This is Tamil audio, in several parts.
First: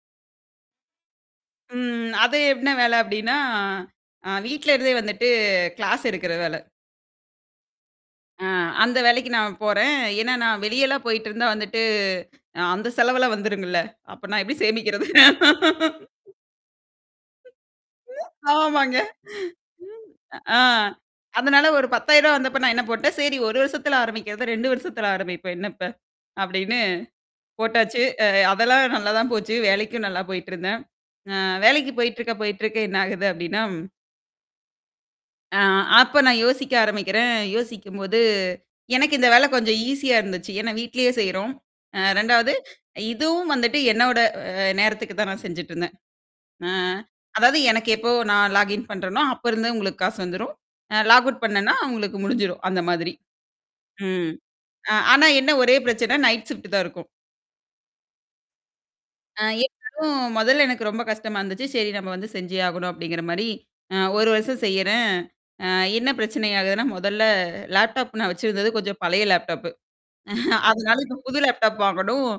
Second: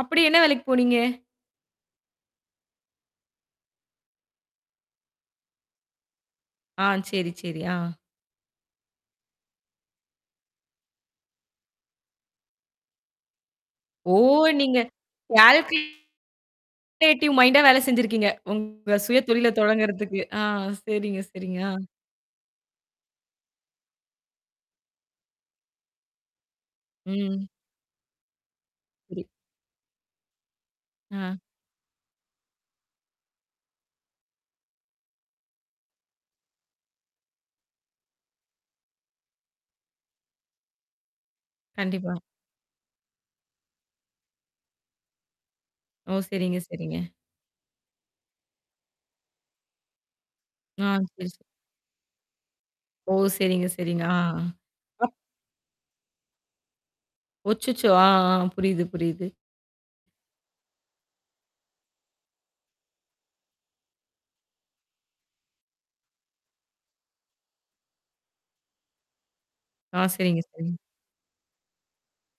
அப்படி என்ன வேலைக்கு போனீங்க? ம். அது என்ன வேலை அப்படின்னா, அ வீட்ல இருந்தே வந்துட்டு கிளாஸ் எடுக்கிற வேலை. ஆ. சரி, சரி. ஆ. ஆ அந்த வேலைக்கு நான் போறேன். ஏன்னா நான் வெளியேலாம் போயிட்டிருந்தா வந்துட்டு அ அந்த செலவெல்லாம் வந்துருமில்ல. ஓ! அப்போ நான் எப்படி நீங்க. சேமிக்கிறது? கேல்குலேட்டிவ் மைண்ட்டா வேலை செஞ்சிருக்கீங்க. உங்க ஆமாங்க. சுயதொழிலை தொடங்குறதுக்கு. ஆ அ சரிங்க, சரிங்க. அதனால அ. ஒரு ரூ. 10,000 வந்தப்போ நான் என்ன போட்டேன் சரி ஒரு வருஷத்தில ஆரம்பிக்கிறத 2 வருஷத்தில ஆரம்பிப்போம். என்னப்ப? அப்படின்னு ம். போட்டாச்சு. அ அதெல்லாம் நல்லா சரி. தான் போச்சு. வேலைக்கும் நல்லா போயிட்டிருந்தேன். அ ஆ. வேலைக்கு போயிட்டிருக்க போயிட்டிருக்க என்ன ஆகுது அப்படின்னா ம். ஆ அப்போ நான் யோசிக்க ஆரம்பிக்கிறேன். யோசிக்கும்போது, எனக்கு இந்த வேலை கொஞ்சம் ஈஸியா இருந்துச்சு. ஏன்னா வீட்டிலேயே செய்றோம். அ கண்டிப்பா. 2வது இதுவும் வந்துட்டு என்னோட அ நேரத்துக்கு தான் நான் செஞ்சுட்ருந்தேன். ஓ! சரிங்க, அ சரிங்க. அதாவது எனக்கு எப்போ நான் லாகின் பண்ணுறேனோ, அப்போருந்தே உங்களுக்கு காசு வந்துரும், ஆ. அ லாக் சரி, அவுட் சரி. பண்ணேன்னா அவங்களுக்கு முடிஞ்சிடும் அந்த மாதிரி. ஓ! சரிங்க, சரிங்க. ம். அ அ. ஆனா என்ன ஒரே பிரச்சனை, நைட் ஷிஃப்ட் தான் இருக்கும். ஓ! அச்சச்சோ! ஆ, ஆ. புரியுது, புரியுது. ஆ எனக்கும் முதல்ல எனக்கு ரொம்ப கஷ்டமா இருந்துச்சு. சரி நம்ம வந்து செஞ்சே ஆகணும் அப்படிங்கிற மாதிரி அ ஒரு வருஷம் செய்யறேன். அ என்ன பிரச்சனை ஆகுதுன்னா முதல்ல லேப்டாப் நான் வச்சிருந்தது கொஞ்சம் பழைய லேப்டாப்பு. ஆ. சரிங்க, சரிங்க. அதனால இப்போ புது லேப்டாப் வாங்கணும்.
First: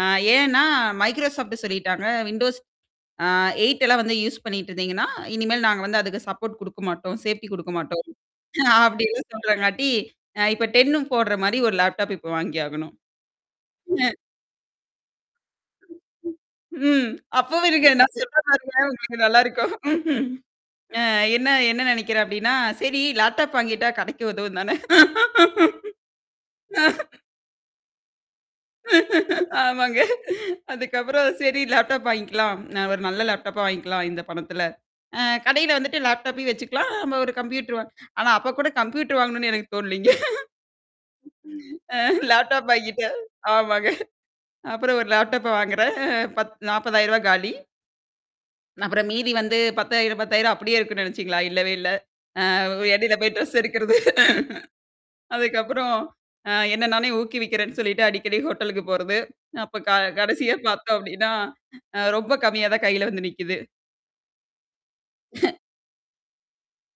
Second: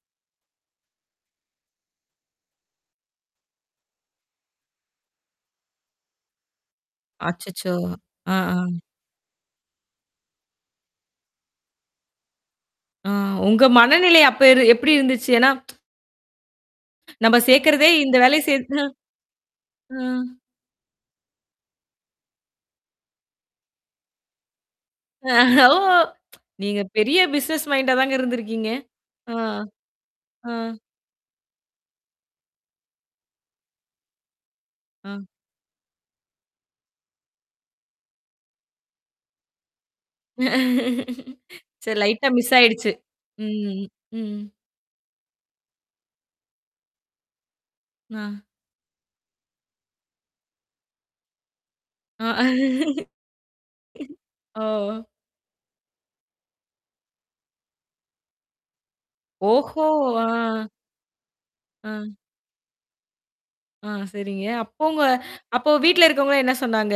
அ ஏன்னா மைக்ரோசாஃப்ட் சொல்லிட்டாங்க விண்டோஸ் அ 8 எல்லாம் வந்து யூஸ் பண்ணிட்ருந்தீங்கன்னா, இனிமேல் நாங்க வந்து அதுக்கு சப்போர்ட் கொடுக்க மாட்டோம், சேஃப்டி கொடுக்க அச்சச்சோ. மாட்டோம் அ. அ. அப்படின்னு சொல்றாங்காட்டி அ இப்போ 10னும் போடுற மாரி ஒரு லேப்டாப் இப்போ வாங்கியாகணும். ஆ. உங்க ம். மனநிலை அப்போ இரு எப்படி இருந்ததுச்சு? ஏன்னா. ம், ம். நம்ப அப்போவும் இருங்க சேக்கறதே நான் இந்த சொல்ற வேலையை மாரியா செய்துதான். உங்களுக்கு நல்லா இருக்கும். அ. அ என்ன என்ன நினைக்கிறேன் அப்படின்னா சரி லேப்டாப் வாங்கிட்டா கடைக்கு உதவும் தானே. அ ஓ! நீங்க பெரிய பிசினஸ் மைண்ட்டா தான் இருந்திருக்கிறீங்க. ஆ. ஆமாங்க. அ. அதுக்கப்புறம் சரி லேப்டாப் வாங்கிக்கலாம். ஒரு நல்ல லேப்டாப்பா வாங்கிக்கலாம் இந்த பணத்தில. ஆ. அ கடையில வந்துட்டு லேப்டாப்பே வச்சுக்கலாம் நம்ம ஒரு கம்ப்யூட்டர் வா ஆனா அப்போ கூட கம்ப்யூட்டர் வாங்கணும்னு எனக்கு தோனலிங்க. சரி அ லைட்டா மிஸ் லேப்டாப் ஆயிடுச்சு. வாங்கிட்டேன். ம், ஆமாங்க. ம். அப்புறம் ஒரு லேப்டாப்பை வாங்குகிறேன் பத் ரூ. 40,000 காலி. ஆ. அப்புறம் மீதி வந்து 10,000, 10,000 அப்படியே இருக்கும்ன்னு நினைச்சீங்களா? இல்லவே இல்லை. ஆ. அ இடயில போய் டிரெஸ் எடுக்கறது. ஓ. அதுக்கப்புறம் அ என்ன நானே ஊக்குவிக்கிறேன்னு சொல்லிட்டு அடிக்கடி ஹோட்டலுக்கு போறது. அப்போ ஓஹோ. க கடைசியா அ. பார்த்தோம் அப்படின்னா, ஆ. அ ரொம்ப கம்மியா தான் கையில வந்து நிற்கிது. ஆ. சரிங்க. அப்போ உங்க அப்போ வீட்ல இருக்கிறவங்கலா என்ன சொன்னாங்க?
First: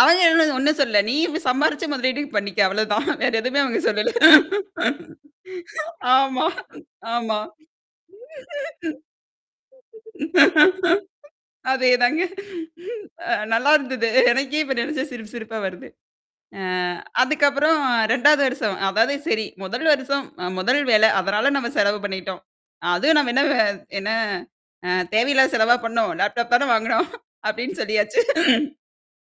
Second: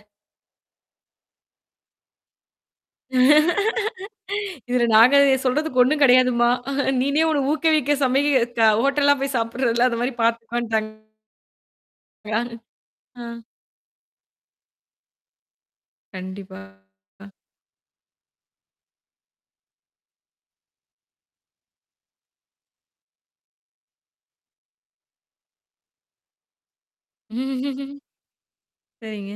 அவங்கவ ஒண்ணும் சொல்ல நீ சம்பாரிச்சு முதலீடுக்கு பண்ணிக்க அவ்வளதான். வேற எதுவுமே அவங்க சொல்லல. இதில நாங்க சொல்றதுக்கு ஒண்ணும் ஆமா, கிடையாதும்மா. நீனே ஆமா. உன்னை ஊக்கவிக்க சமைக்க க ஹோட்டல்லாம் போய் சாப்பிடுற இல்ல அந்த மாரி பார்த்துக்கோ இன்டாங்கலா. அதேதாங்க. அ அ. நல்லாயிருந்தது. எனக்கே இப்போ நினைச்சா சிரிப்பு சிரிப்பா வருது அ கண்டிப்பாக. அதுக்கப்புறம் 2வது வருஷம் அதாவது சரி முதல் வருஷம் அ முதல் வேலை அதனால நம்ம செலவு பண்ணிட்டோம். அதுவும் நம்ம என்ன வ என்ன அ தேவையில்லாத செலவா பண்ணோம், லேப்டாப் தான வாங்கினோம் அப்படின்னு சொல்லியாச்சு. சரிங்க.